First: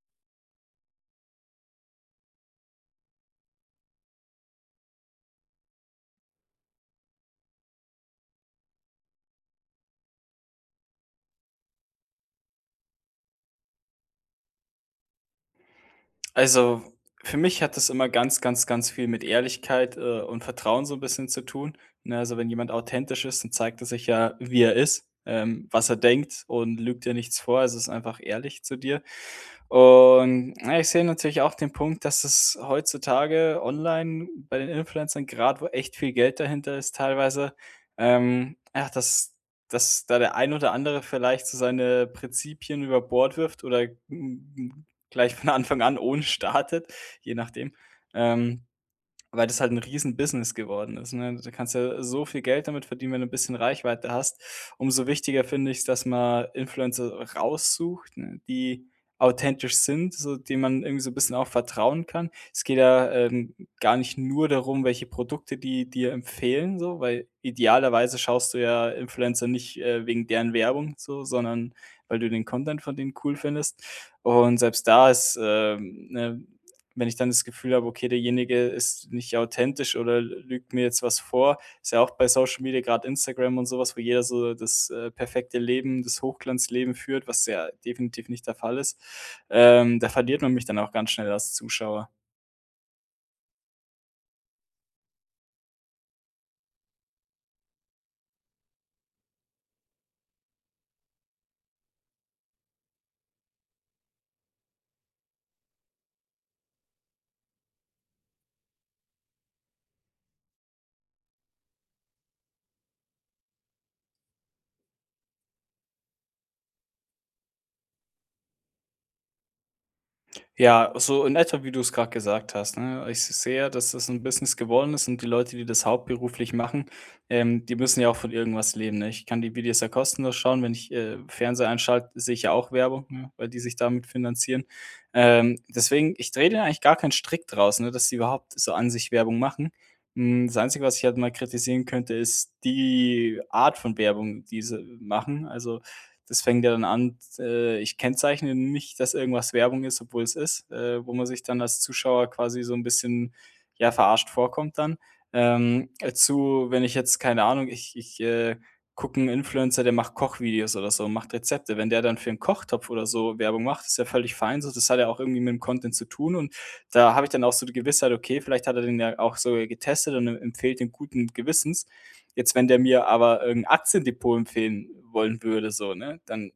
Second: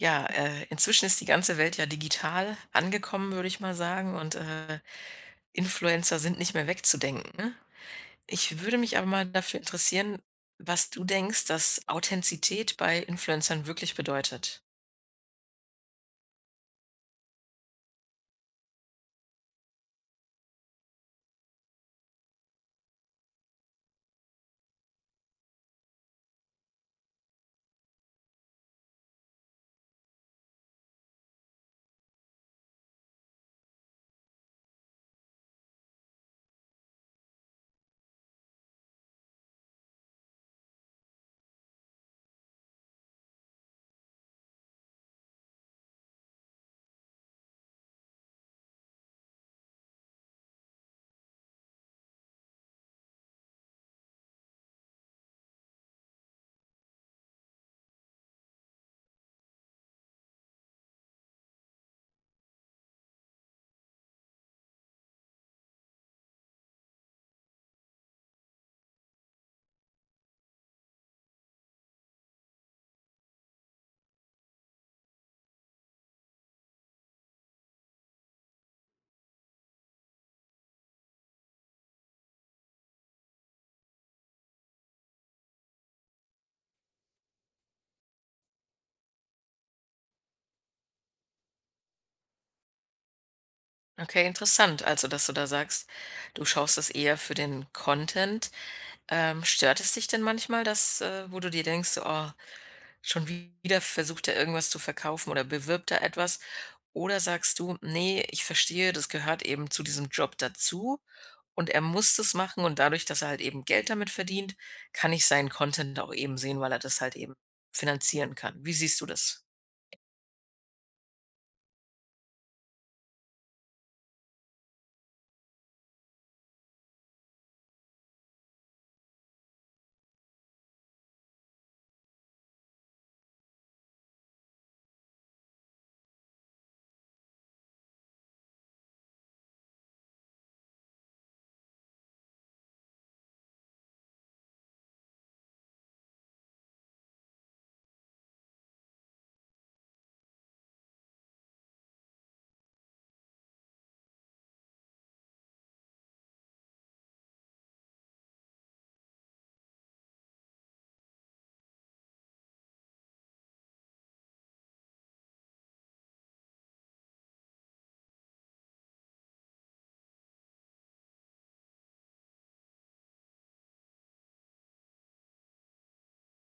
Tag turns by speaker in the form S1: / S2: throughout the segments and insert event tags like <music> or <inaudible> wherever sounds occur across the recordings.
S1: Ja, äh, inzwischen ist die ganze Welt ja digital angekommen, würde ich mal sagen und, äh, Influencer sind nicht mehr wegzudenken. Ich würde mich aber mal dafür interessieren, was du denkst, dass Authentizität bei Influencern wirklich bedeutet.
S2: Also, für mich hat das immer ganz, ganz, ganz viel mit Ehrlichkeit, äh, und Vertrauen so 'n bisschen zu tun, ne? Also, wenn jemand authentisch ist, dann zeigt er sich ja, wie er ist, ähm, was er denkt und lügt dir nichts vor also, ist einfach ehrlich zu dir. Und, na ich sehe natürlich auch den Punkt, dass es heutzutage online bei den Influencern, grad wo echt viel Geld dahinter ist teilweise ähm, ach, dass dass da der ein oder andere vielleicht so seine Prinzipien über Bord wirft oder n n gleich von Anfang an ohne startet, je nachdem. Ähm, weil das halt 'n Riesenbusiness geworden ist, ne? Da kannst du ja so viel Geld damit verdienen, wenn du 'n bisschen Reichweite hast. Umso wichtiger finde ich's, dass man Influencer raussucht, ne, die authentisch sind, so die man irgendwie so 'n bisschen auch vertrauen kann. Es geht ja, ähm, gar nicht nur darum, welche Produkte die dir empfehlen, so, weil idealerweise schaust du ja Influencer nicht, äh, wegen deren Werbung so, sondern weil du den Content von denen cool findest. Und selbst da ist, ähm, ne, wenn ich dann das Gefühl habe: „Okay, derjenige ist nicht authentisch oder l lügt mir jetzt was vor.“ Ist ja auch bei Social Media, grad Instagram und so was, wo jeder so das, äh, perfekte Leben, das Hochglanzleben führt, was ja definitiv nicht der Fall ist. Ähm, da verliert man mich dann auch ganz schnell als Zuschauer.
S1: Okay, interessant. Also, dass du da sagst, du schaust das eher für den Content. Ähm, stört es dich denn manchmal, dass äh, wo du dir denkst: „Oh, schon wieder versucht er irgendwas zu verkaufen oder bewirbt da etwas?“ Oder sagst du: „Ne, ich verstehe, das gehört eben zu diesem Job dazu und er muss das machen und dadurch, dass er halt eben Geld damit verdient, kann ich seinen Content auch eben sehen, weil er das halt eben finanzieren kann.“ Wie siehst du das?
S2: Ja, so in etwa, wie du es grad gesagt hast, ne? Ich s sehe, dass es 'n Business geworden ist und die Leute, die das hauptberuflich machen, ähm, die müssen ja auch von irgendwas leben, ne? Ich kann die Videos ja kostenlos schauen, wenn ich, äh, Fernseher einschalte, sehe ich ja auch Werbung, ne, weil die sich damit finanzieren. Ähm, deswegen, ich drehe da eigentlich gar keinen Strick draus, ne, dass die überhaupt so an sich Werbung machen. Hm, das Einzige, was ich halt mal kritisieren könnte, ist die Art von Werbung, die sie machen. Also, das fängt ja dann an, d äh, ich kennzeichne nicht, dass irgendwas Werbung ist, obwohl es ist, äh, wo man sich dann als Zuschauer quasi so 'n bisschen, ja, verarscht vorkommt dann. Ähm, dazu, wenn ich jetzt keine Ahnung, ich ich, äh, gucke 'n Influencer, der macht Kochvideos oder so, macht Rezepte. Wenn der dann für 'n Kochtopf oder so Werbung macht, ist ja völlig fein so. Das hat ja auch irgendwie mit dem Content zu tun und da habe ich dann auch so die Gewissheit: „Okay, vielleicht hat er den ja auch sogar getestet und er empfiehlt den guten Gewissens.“ Jetzt, wenn der mir aber irgend 'n Aktiendepot empfehlen wollen würde so, ne, dann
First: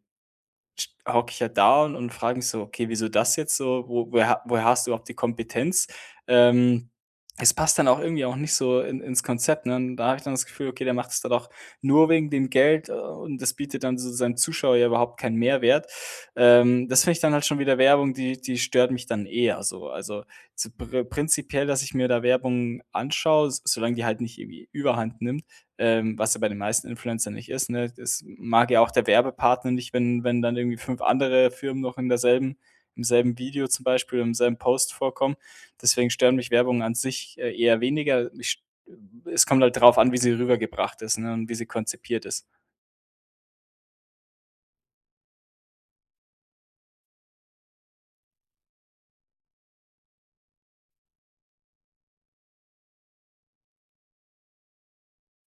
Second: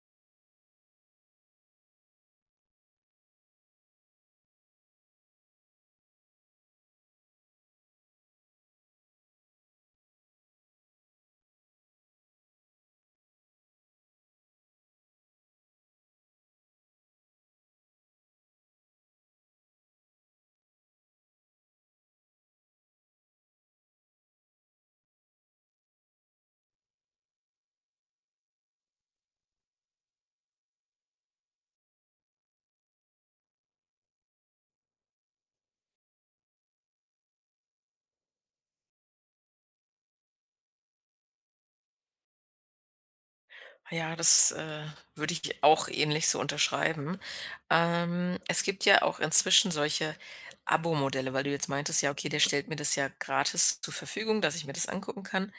S2: sch hocke ich ja da und und frage mich so: „Okay, wieso das jetzt so? Wo woher ha woher hast du überhaupt die Kompetenz?“ Ähm, es passt dann auch irgendwie auch nicht so in ins Konzept, ne? Und da habe ich dann das Gefühl, okay, der macht es dann auch nur wegen dem Geld und das bietet dann so z seinem Zuschauer ja überhaupt keinen Mehrwert. Ähm, das finde ich dann halt schon wieder Werbung, die die stört mich dann eher so. Also zu pri prinzipiell, dass ich mir da Werbung anschaue, s solange die halt nicht irgendwie Überhand nimmt, ähm, was ja bei den meisten Influencern nicht ist, ne? Es m mag ja auch der Werbepartner nicht, wenn wenn dann irgendwie 5 andere Firmen noch in derselben im selben Video zum Beispiel, im selben Post vorkommen. Deswegen stören mich Werbungen an sich, äh, eher weniger. Mich ähm, es kommt halt drauf an, wie sie rübergebracht ist, ne, und wie sie konzipiert ist.
S1: Ja, das, äh, würde ich dir auch ähnlich so unterschreiben. Ähm, es gibt ja auch inzwischen solche Abo-Modelle, weil du jetzt meintest: „Ja, okay, der stellt mir das ja gratis zur Verfügung, dass ich mir das angucken kann.“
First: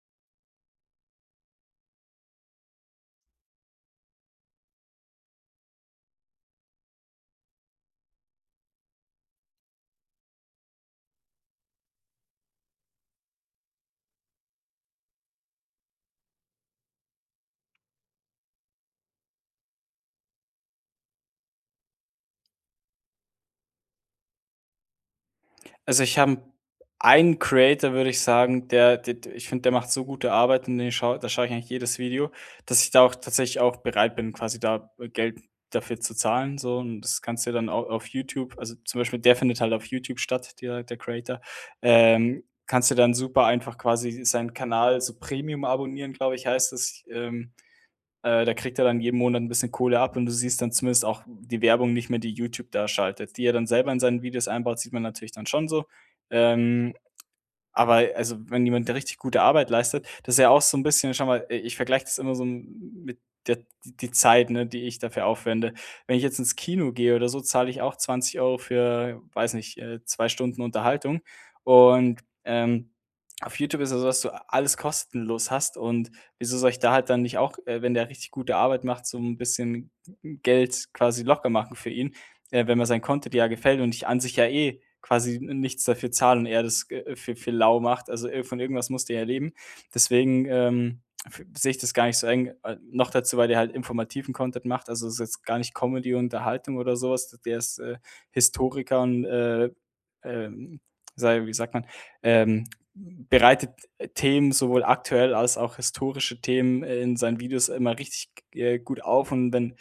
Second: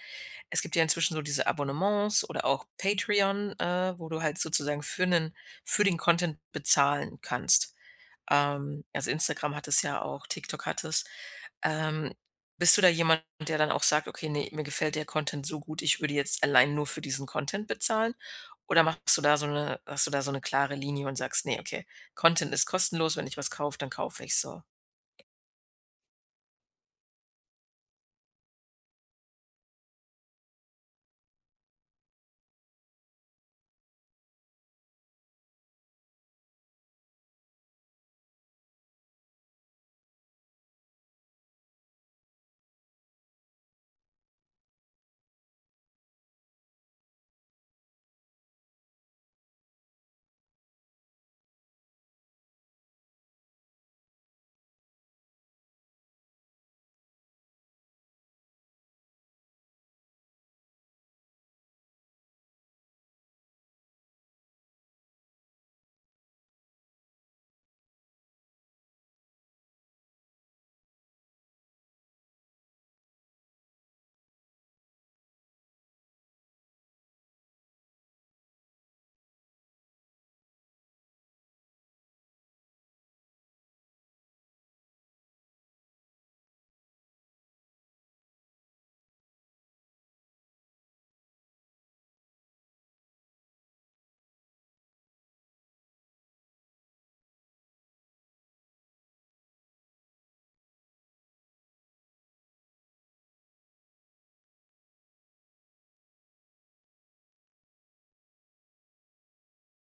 S1: Es gibt ja inzwischen so diese Abonnements oder auch Patreon, äh, wo du halt sozusagen für 'nen für den Content bezahlen kannst. Ähm, also, Instagram hat es ja auch, TikTok hat es. Ähm, bist du da jemand, der dann auch sagt: „Okay, ne, mir gefällt der Content so gut, ich würde jetzt allein nur für diesen Content bezahlen.“ Oder machst du da so 'ne hast du da so 'ne klare Linie und sagst: „Ne, okay, Content ist kostenlos. Wenn ich was kaufe, dann kaufe ich's so.“
S2: Also, ich habe 'n einen Creator, würde ich sagen, der d d ich finde, der macht so gute Arbeit und den schaue da schaue ich eigentlich jedes Video, dass ich da auch tatsächlich auch bereit bin, quasi da Geld dafür zu zahlen so. Und das kannst du dir dann au auf YouTube, also, zum Beispiel der findet halt auf YouTube statt, der der Creator, ähm, kannst du dann super einfach quasi seinen Kanal so Premium-abonnieren, glaube ich, heißt das, ähm. Äh, da kriegt er dann jeden Monat 'n bisschen Kohle ab und du siehst dann zumindest auch die Werbung nicht mehr, die YouTube da schaltet. Die er dann selber in seinen Videos einbaut, sieht man natürlich dann schon so. Ähm, aber also, wenn jemand der richtig gute Arbeit leistet das ist ja auch so 'n bisschen, schau mal, äh, ich vergleiche das immer so 'n mit der die Zeit, ne, die ich dafür aufwende. Wenn ich jetzt ins Kino gehe oder so, zahle ich auch 20 € für, weiß nicht, äh, 2 Stunden Unterhaltung und, ähm, auf YouTube ist es so, dass du alles kostenlos hast und wieso soll ich da halt dann nicht auch, äh, wenn der richtig gute Arbeit macht, so 'n bisschen Geld quasi locker machen für ihn, äh, wenn man sein Content ja gefällt und ich an sich ja eh quasi n nichts dafür zahle und er das g äh, für für lau macht. Also ir von irgendwas musst du ja leben, deswegen, ähm, f sehe ich das gar nicht so eng. Äh, noch dazu, weil der halt informativen Content macht, also, das ist jetzt gar nicht Comedy, Unterhaltung oder so was. Der ist, äh, Historiker und, äh ähm, sage wie sagt man, ähm, bereitet Themen sowohl aktuell als auch historische Themen, äh, in seinen Videos immer richtig g äh, gut auf. Und wenn,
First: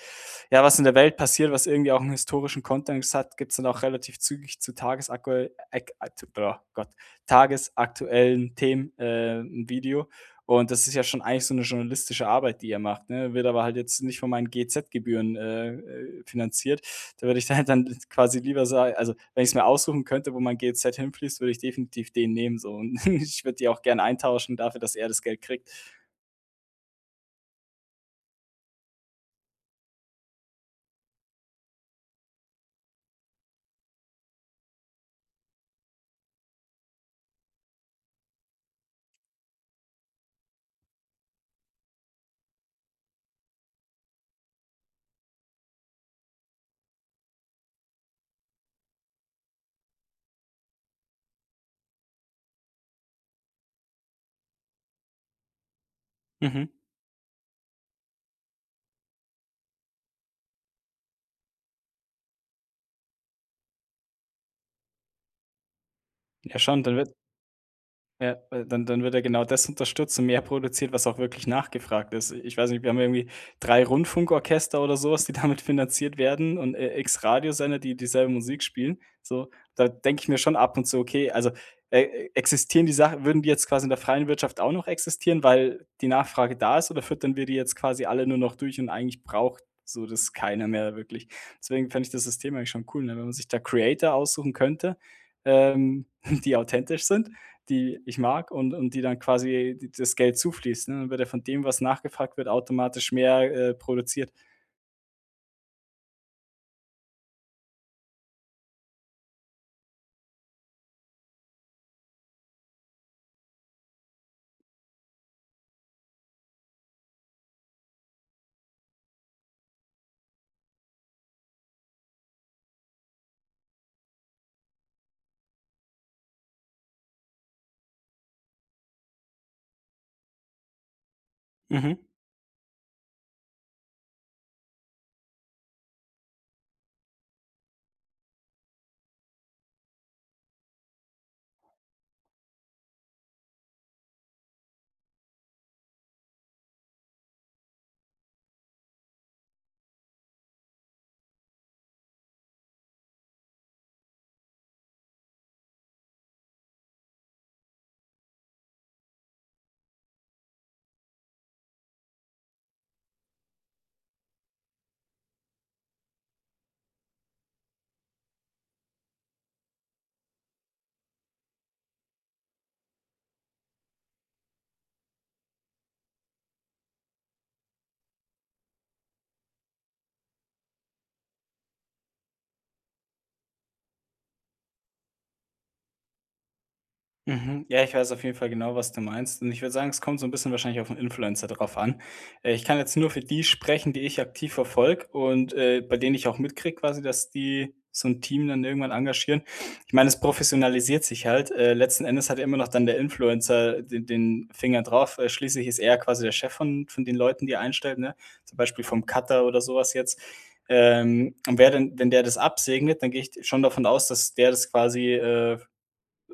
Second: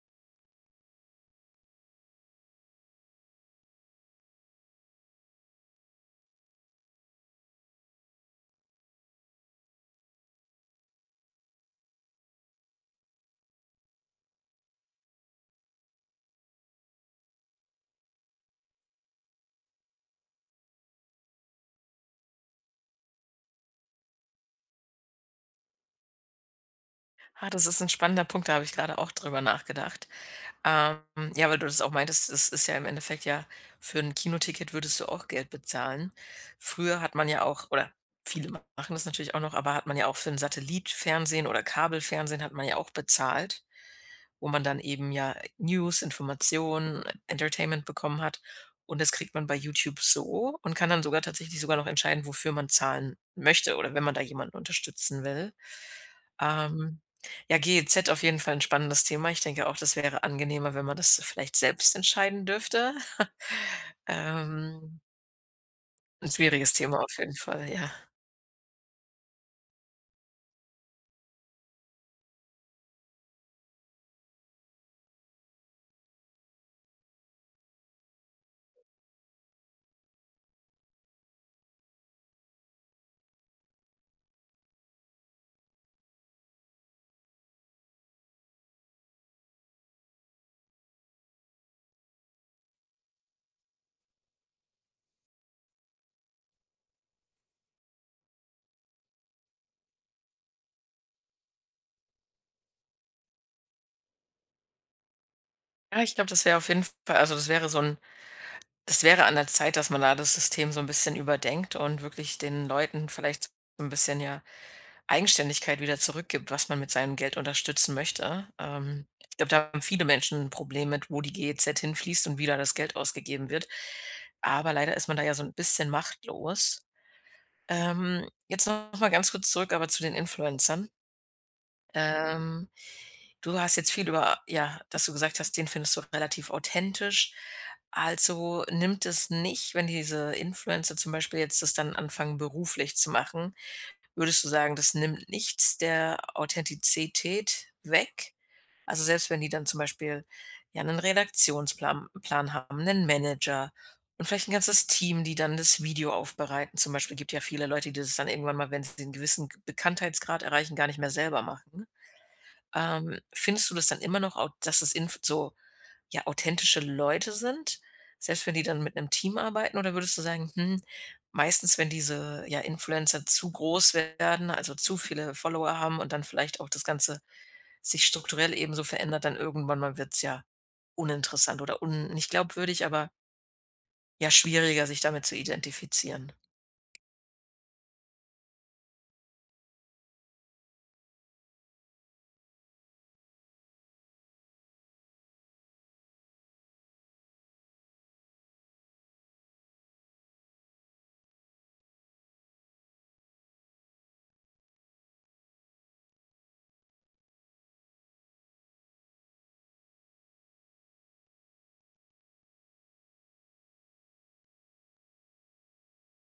S2: ja, was in der Welt passiert, was irgendwie auch 'n historischen Kontext hat, gibt's dann auch relativ zügig zu tagesakuell ek atu äh, Gott, tagesaktuellen Themen, äh, 'n Video. Und das ist ja schon eigentlich so 'ne journalistische Arbeit, die er macht, ne? Wird aber halt jetzt nicht von meinen GEZ-Gebühren, äh, äh, finanziert. Da würde ich da halt dann quasi lieber sa also, wenn ich's mir aussuchen könnte, wo mein GEZ hinfließt, würde ich definitiv den nehmen so. Und <chuckles> ich würde die auch gern eintauschen dafür, dass er das Geld kriegt.
S1: Ah, das ist 'n spannender Punkt, da habe ich grade auch drüber nachgedacht. Ähm, ja, weil du das auch meintest, das ist ja im Endeffekt, ja für 'n Kinoticket würdest du auch Geld bezahlen. Früher hat man ja auch, oder viele machen das natürlich auch noch, aber hat man ja auch für 'n Satellit-Fernsehen oder Kabelfernsehen hat man ja auch bezahlt, wo man dann eben, ja, News, Informationen, Entertainment bekommen hat. Und das kriegt man bei YouTube so und kann dann sogar tatsächlich sogar noch entscheiden, wofür man zahlen möchte oder wenn man da jemanden unterstützen will.
S2: Mhm.
S1: Ähm, ja, GEZ auf jeden Fall 'n spannendes Thema. Ich denke auch, das wäre angenehmer, wenn man das vielleicht selbst entscheiden dürfte. <chuckles> Ähm 'n
S2: Ja
S1: schwieriges
S2: schon, dann
S1: Thema
S2: wird
S1: auf jeden Fall, ja.
S2: Ja, w dann dann wird ja genau das unterstützt und mehr produziert, was auch wirklich nachgefragt ist. Ich weiß nicht, wir haben ja irgendwie 3 Rundfunkorchester oder so was, die damit finanziert werden und, äh, X Radiosender, die dieselbe Musik spielen, so. Da denke ich mir schon ab und zu: „Okay, also, äh, existieren die Sachen würden die jetzt quasi in der freien Wirtschaft auch noch existieren, weil die Nachfrage da ist oder füttern wir die jetzt quasi alle nur noch durch und eigentlich braucht so das keiner mehr wirklich.“ Deswegen fände ich das System eigentlich schon cool, ne, wenn man sich da Creator aussuchen könnte, ähm, <chuckles> die authentisch sind, die ich mag und und die dann quasi d das Geld zufließt, ne? Wird ja von dem, was nachgefragt wird, automatisch mehr, äh, produziert.
S1: Ja, ich glaube, das wäre auf jeden Fall also, das wäre so 'n es wäre an der Zeit, dass man da das System so 'n bisschen überdenkt und wirklich den Leuten vielleicht so 'n bisschen, ja, Eigenständigkeit wieder zurückgibt, was man mit seinem Geld unterstützen möchte. Ähm, ich glaube, da haben viele Menschen 'n Problem mit, wo die GEZ hin fließt und wie da das Geld ausgegeben wird. Aber leider ist man da ja so 'n bisschen machtlos. Ähm, jetzt noch mal ganz kurz zurück aber zu den Influencern.
S2: Mhm.
S1: Ähm, du hast jetzt viel über ja, dass du gesagt hast, den findest du relativ authentisch. Also, nimmt es nicht wenn diese Influencer zum Beispiel jetzt das dann anfangen, beruflich zu machen würdest du sagen, das nimmt nichts der Authentizität weg? Also, selbst wenn die dann zum Beispiel, ja, 'nen Redaktionsplam Plan haben, 'nen Manager und vielleicht 'n ganzes Team, die dann das Video aufbereiten. Zum Beispiel, gibt ja viele Leute, die das dann irgendwann mal, wenn sie den gewissen Bekanntheitsgrad erreichen, gar nicht mehr selber machen. Ähm, findest du das dann immer noch au dass es in so, ja, authentische Leute sind, selbst wenn die dann mit 'nem Team arbeiten oder würdest du sagen: „Hm, meistens, wenn diese, ja, Influencer zu groß werden, also, zu viele Follower haben und dann vielleicht auch das Ganze sich strukturell eben so verändert, dann irgendwann mal wird's ja uninteressant oder un nicht glaubwürdig, aber” „ja, schwieriger, sich damit zu identifizieren?”
S2: Mhm. Ja, ich weiß auf jeden Fall genau, was du meinst und ich würde sagen, es kommt so 'n bisschen wahrscheinlich auf 'n Influencer drauf an. Äh, ich kann jetzt nur für die sprechen, die ich aktiv verfolge und, äh, bei denen ich auch mitkriege quasi, dass die so 'n Team dann irgendwann engagieren. Ich meine, es professionalisiert sich halt. Äh, letzten Endes hat ja immer noch dann der Influencer, äh, de den Finger drauf, äh, schließlich ist er quasi der Chef von von den Leuten, die er einstellt, ne? Zum Beispiel vom Cutter oder so was jetzt. Ähm, und wer denn wenn der das absegnet, dann gehe ich schon davon aus, dass der das quasi, äh,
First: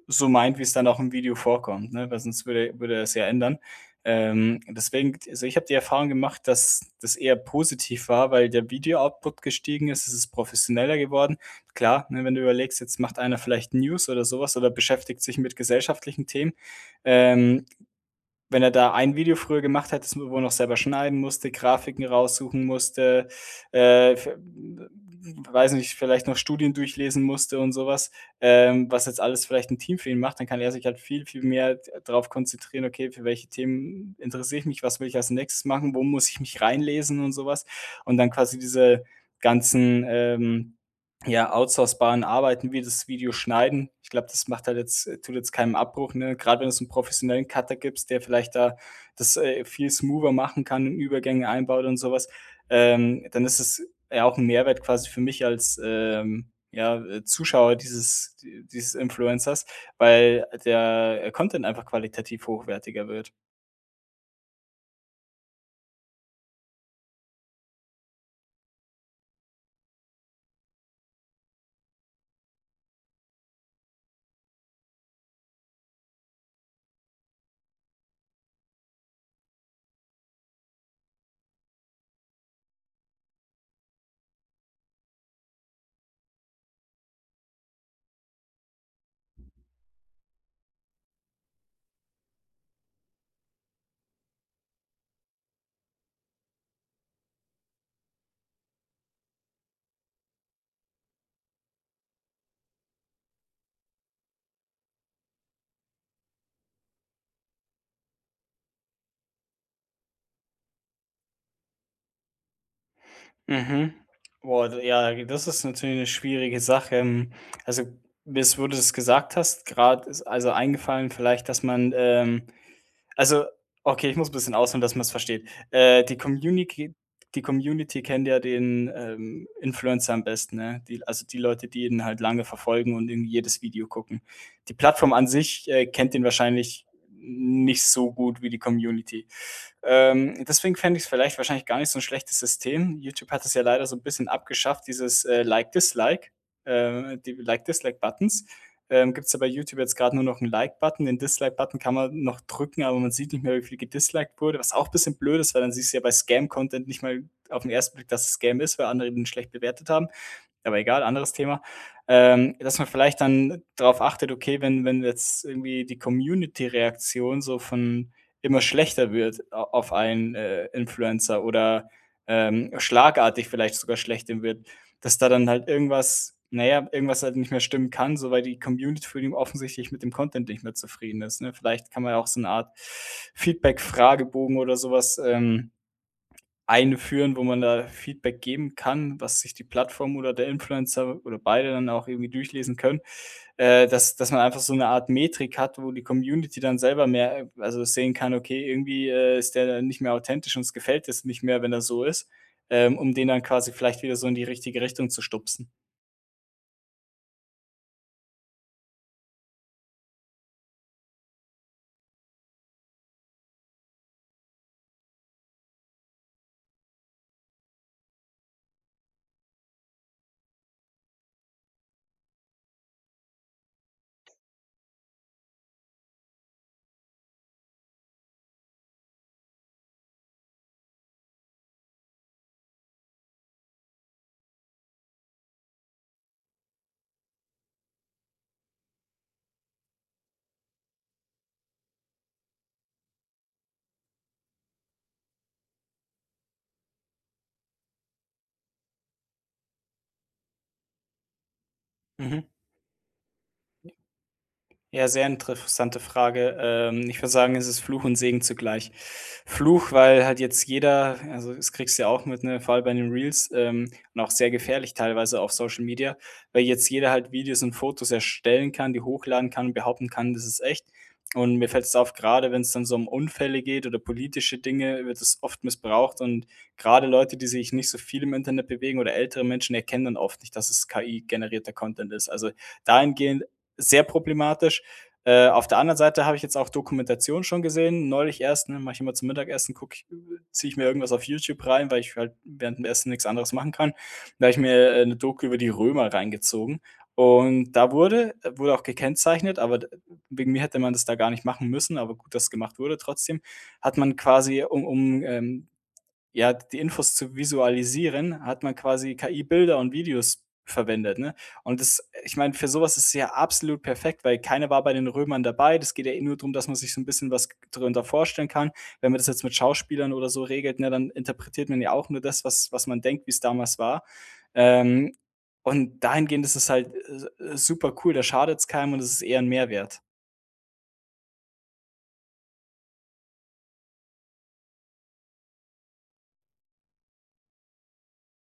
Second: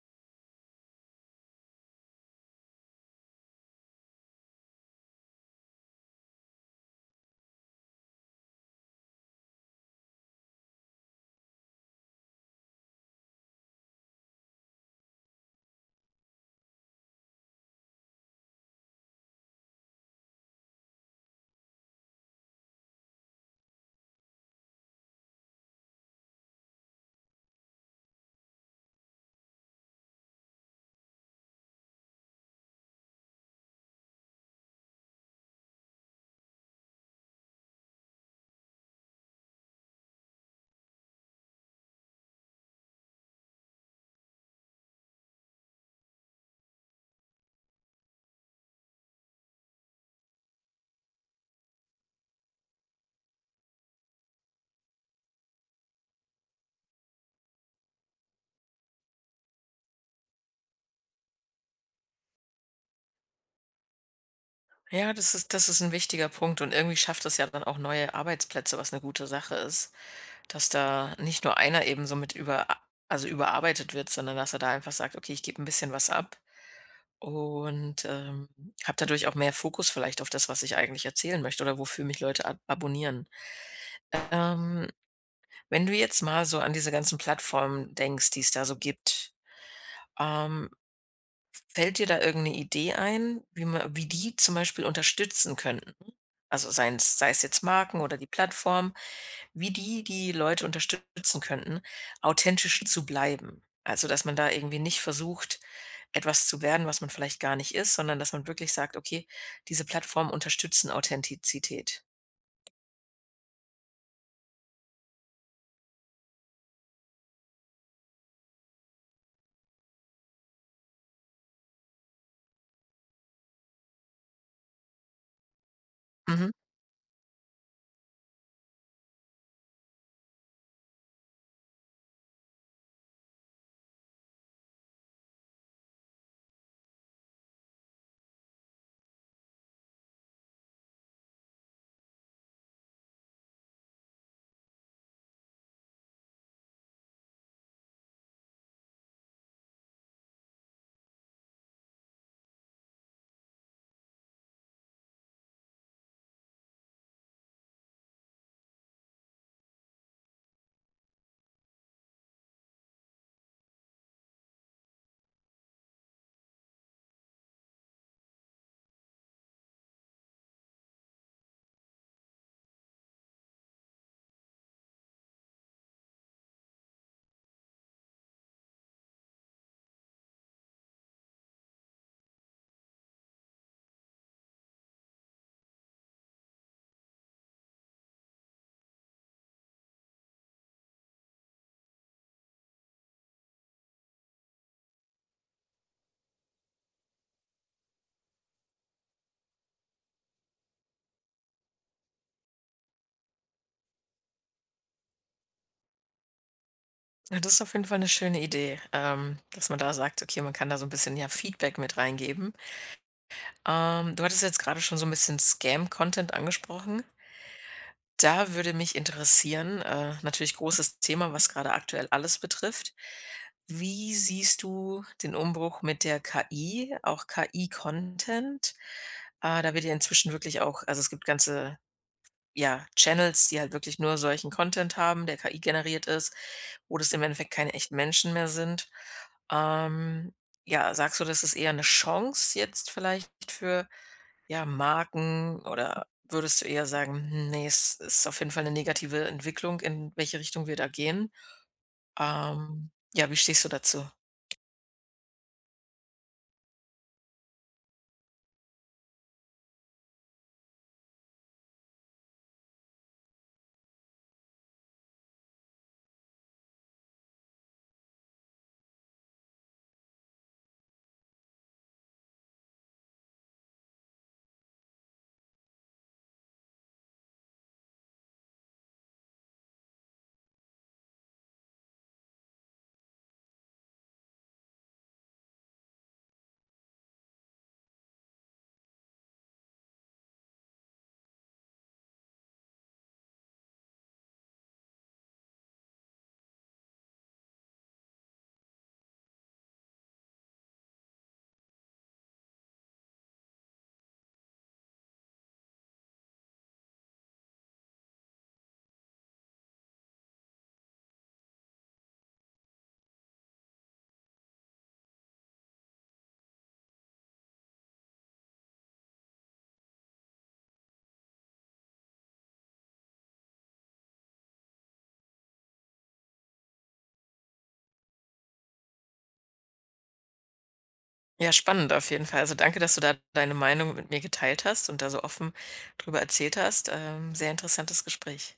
S2: so meint, wie's dann auch im Video vorkommt, ne, weil sonst würde würde er es ja ändern. Ähm, deswegen also, ich habe die Erfahrung gemacht, dass das eher positiv war, weil der Video-Output gestiegen ist. Es ist professioneller geworden. Klar, ne, wenn du überlegst, jetzt macht einer vielleicht News oder so was oder beschäftigt sich mit gesellschaftlichen Themen. Ähm, wenn er da ein Video früher gemacht hätte, das man wohl noch selber schneiden musste, Grafiken raussuchen musste, äh, f w w weiß ich nicht, vielleicht noch Studien durchlesen musste und so was, ähm, was jetzt alles vielleicht 'n Team für ihn macht, dann kann er sich halt viel, viel mehr d drauf konzentrieren: „Okay, für welche Themen interessiere ich mich? Was will ich als nächstes machen, wo muss ich mich reinlesen?“ Und so was. Und dann quasi diese ganzen, ähm, ja, outsourcebaren Arbeiten, wie das Video schneiden ich glaube, das macht halt jetzt tut jetzt keinen Abbruch, ne? Gerade wenn du's so 'n professionellen Cutter gibst, der vielleicht da das, äh, viel smoother machen kann, ähm, Übergänge einbaut und so was, ähm, dann ist es ja auch 'n Mehrwert quasi für mich als, ähm, ja, äh, Zuschauer dieses d dieses Influencers, weil der, äh, Content einfach qualitativ hochwertiger wird.
S1: Ja, das ist das ist 'n wichtiger Punkt und irgendwie schafft das ja dann auch neue Arbeitsplätze, was 'ne gute Sache ist. Dass da nicht nur einer eben so mit über also, überarbeitet wird, sondern dass er da einfach sagt: „Okay, ich gebe 'n bisschen was ab und, ähm, habe dadurch auch mehr Fokus vielleicht auf das, was ich eigentlich erzählen möchte oder wofür mich Leute ab abonnieren.“, ähm, wenn du jetzt mal so an diese ganzen Plattformen denkst, die es da so gibt, ähm fällt dir da irgend eine Idee ein, wie man wie die zum Beispiel unterstützen könnten? Also, seien's sei's jetzt Marken oder die Plattform, wie die die Leute unterstützen könnten, authentisch zu bleiben. Also, dass man da irgendwie nicht versucht, etwas zu werden, was man vielleicht gar nicht ist, sondern dass man wirklich sagt: „Okay, diese Plattformen unterstützen Authentizität.“
S2: Mhm. Boah, d ja, das ist natürlich 'ne schwierige Sache. Hm, also, bis wo du das gesagt hast, grad ist also, eingefallen vielleicht, dass man, ähm also, okay, ich muss 'n bisschen ausholen, dass man's versteht. Äh, die
S1: Mhm.
S2: Communiki die Community kennt ja den, ähm, Influencer am besten, ne? Die also, die Leute, die ihn halt lange verfolgen und irgendwie jedes Video gucken. Die Plattform an sich, äh, kennt ihn wahrscheinlich nicht so gut wie die Community. Ähm, deswegen fände ich's vielleicht wahrscheinlich gar nicht so 'n schlechtes System. Youtube hat es ja leider so 'n bisschen abgeschafft, dieses, äh, Like-Dislike äh, die Like-Dislike-Buttons. Ähm, gibt's ja bei Youtube jetzt grad nur noch 'n Like-Button. Den Dislike-Button kann man noch drücken, aber man sieht nicht mehr, wie viel gedisliked wurde. Was auch bisschen blöd ist, weil dann siehst du ja bei Scam-Content nicht mal auf 'n 1. Blick, dass es Scam ist, weil andere ihn schlecht bewertet haben, aber egal, anderes Thema. Ähm, dass man vielleicht dann drauf achtet: „Okay, wenn wenn jetzt irgendwie die Community-Reaktion so von immer schlechter wird a auf einen, äh, Influencer oder, ähm, schlagartig vielleicht sogar schlechter wird, dass da dann halt irgendwas na ja, irgendwas halt nicht mehr stimmen kann.“ So, weil die Community für ihn offensichtlich mit dem Content nicht mehr zufrieden ist, ne? Vielleicht kann man ja auch so 'ne Art Feedbackfragebogen oder so was, ähm, einführen, wo man da Feedback geben kann, was sich die Plattform oder der Influencer oder beide dann auch irgendwie durchlesen können, äh, dass dass man einfach so 'ne Art Metrik hat, wo die Community dann selber mehr also, sehen kann: „Okay, irgendwie, äh, ist der dann nicht mehr authentisch. Uns gefällt es nicht mehr, wenn er so ist.“ Äh, um den dann quasi vielleicht wieder so in die richtige Richtung zu stupsen.
S1: Ja, das ist auf jeden Fall 'ne schöne Idee, ähm, dass man da sagt: „Okay, man kann da so 'n bisschen, ja, Feedback mit reingeben.“ Ähm, du hattest jetzt grade schon so 'n bisschen Scam-Content angesprochen. Da würde mich interessieren, äh, natürlich großes Thema, was grade aktuell alles betrifft. Wie siehst du den Umbruch mit der KI, auch KI-Content? Ah, da wird ja inzwischen wirklich auch also, es gibt ganze, ja, Channels, die halt wirklich nur solchen Content haben, der KI-generiert ist, wo das im Endeffekt keine echten Menschen mehr sind. Ähm, ja, sagst du, das ist eher 'ne Chance jetzt vielleicht für, ja, Marken oder würdest du eher sagen: „Hm, ne, ist ist auf jeden Fall 'ne negative Entwicklung, in welche Richtung wir da gehen“?
S2: Mhm.
S1: Ähm, ja, wie stehst du dazu?
S2: Ja, sehr interessante Frage. Ähm, ich würde sagen, es ist Fluch und Segen zugleich. Fluch, weil halt jetzt jeder also, das kriegst du ja auch mit, ne, vor allem bei den Reels ähm, und auch sehr gefährlich teilweise auf Social Media, weil jetzt jeder halt Videos und Fotos erstellen kann, die hochladen kann, behaupten kann: „Das ist echt.“ Und mir fällt's auf, grade wenn's dann so Unfälle geht oder politische Dinge, wird es oft missbraucht. Und gerade Leute, die sich nicht so viel im Internet bewegen oder ältere Menschen erkennen dann oft nicht, dass es KI-generierter Content ist. Also, dahingehend sehr problematisch. Äh, auf der anderen Seite habe ich jetzt auch Dokumentationen schon gesehen, neulich erst, ne, mache ich immer zum Mittagessen gucke ich äh, ziehe ich mir irgendwas auf Youtube rein, weil ich halt während dem Essen nichts anderes machen kann. Da habe ich mir, äh, 'ne Doku über die Römer reingezogen. Und da wurde wurde auch gekennzeichnet, aber d wegen mir hätte man das da gar nicht machen müssen, aber gut, dass gemacht wurde trotzdem hat man quasi, um um, ähm, ja die Infos zu visualisieren, hat man quasi KI-Bilder und -Videos verwendet, ne? Und das ich meine, für sowas ist es ja absolut perfekt, weil keiner war bei den Römern dabei. Das geht ja nur drum, dass man sich so 'n bisschen was g g drunter vorstellen kann. Wenn man das jetzt mit Schauspielern oder so regelt, ne, dann interpretiert man ja auch nur das, was was man denkt, wie's damals war. Ähm, und dahingehend ist es halt, äh, äh, supercool. Da schadet's keinem und es ist eher 'n Mehrwert.
S1: Ja, spannend auf jeden Fall. Also, danke, dass du da deine Meinung mit mir geteilt hast und da so offen drüber erzählt hast. Ähm, sehr interessantes Gespräch.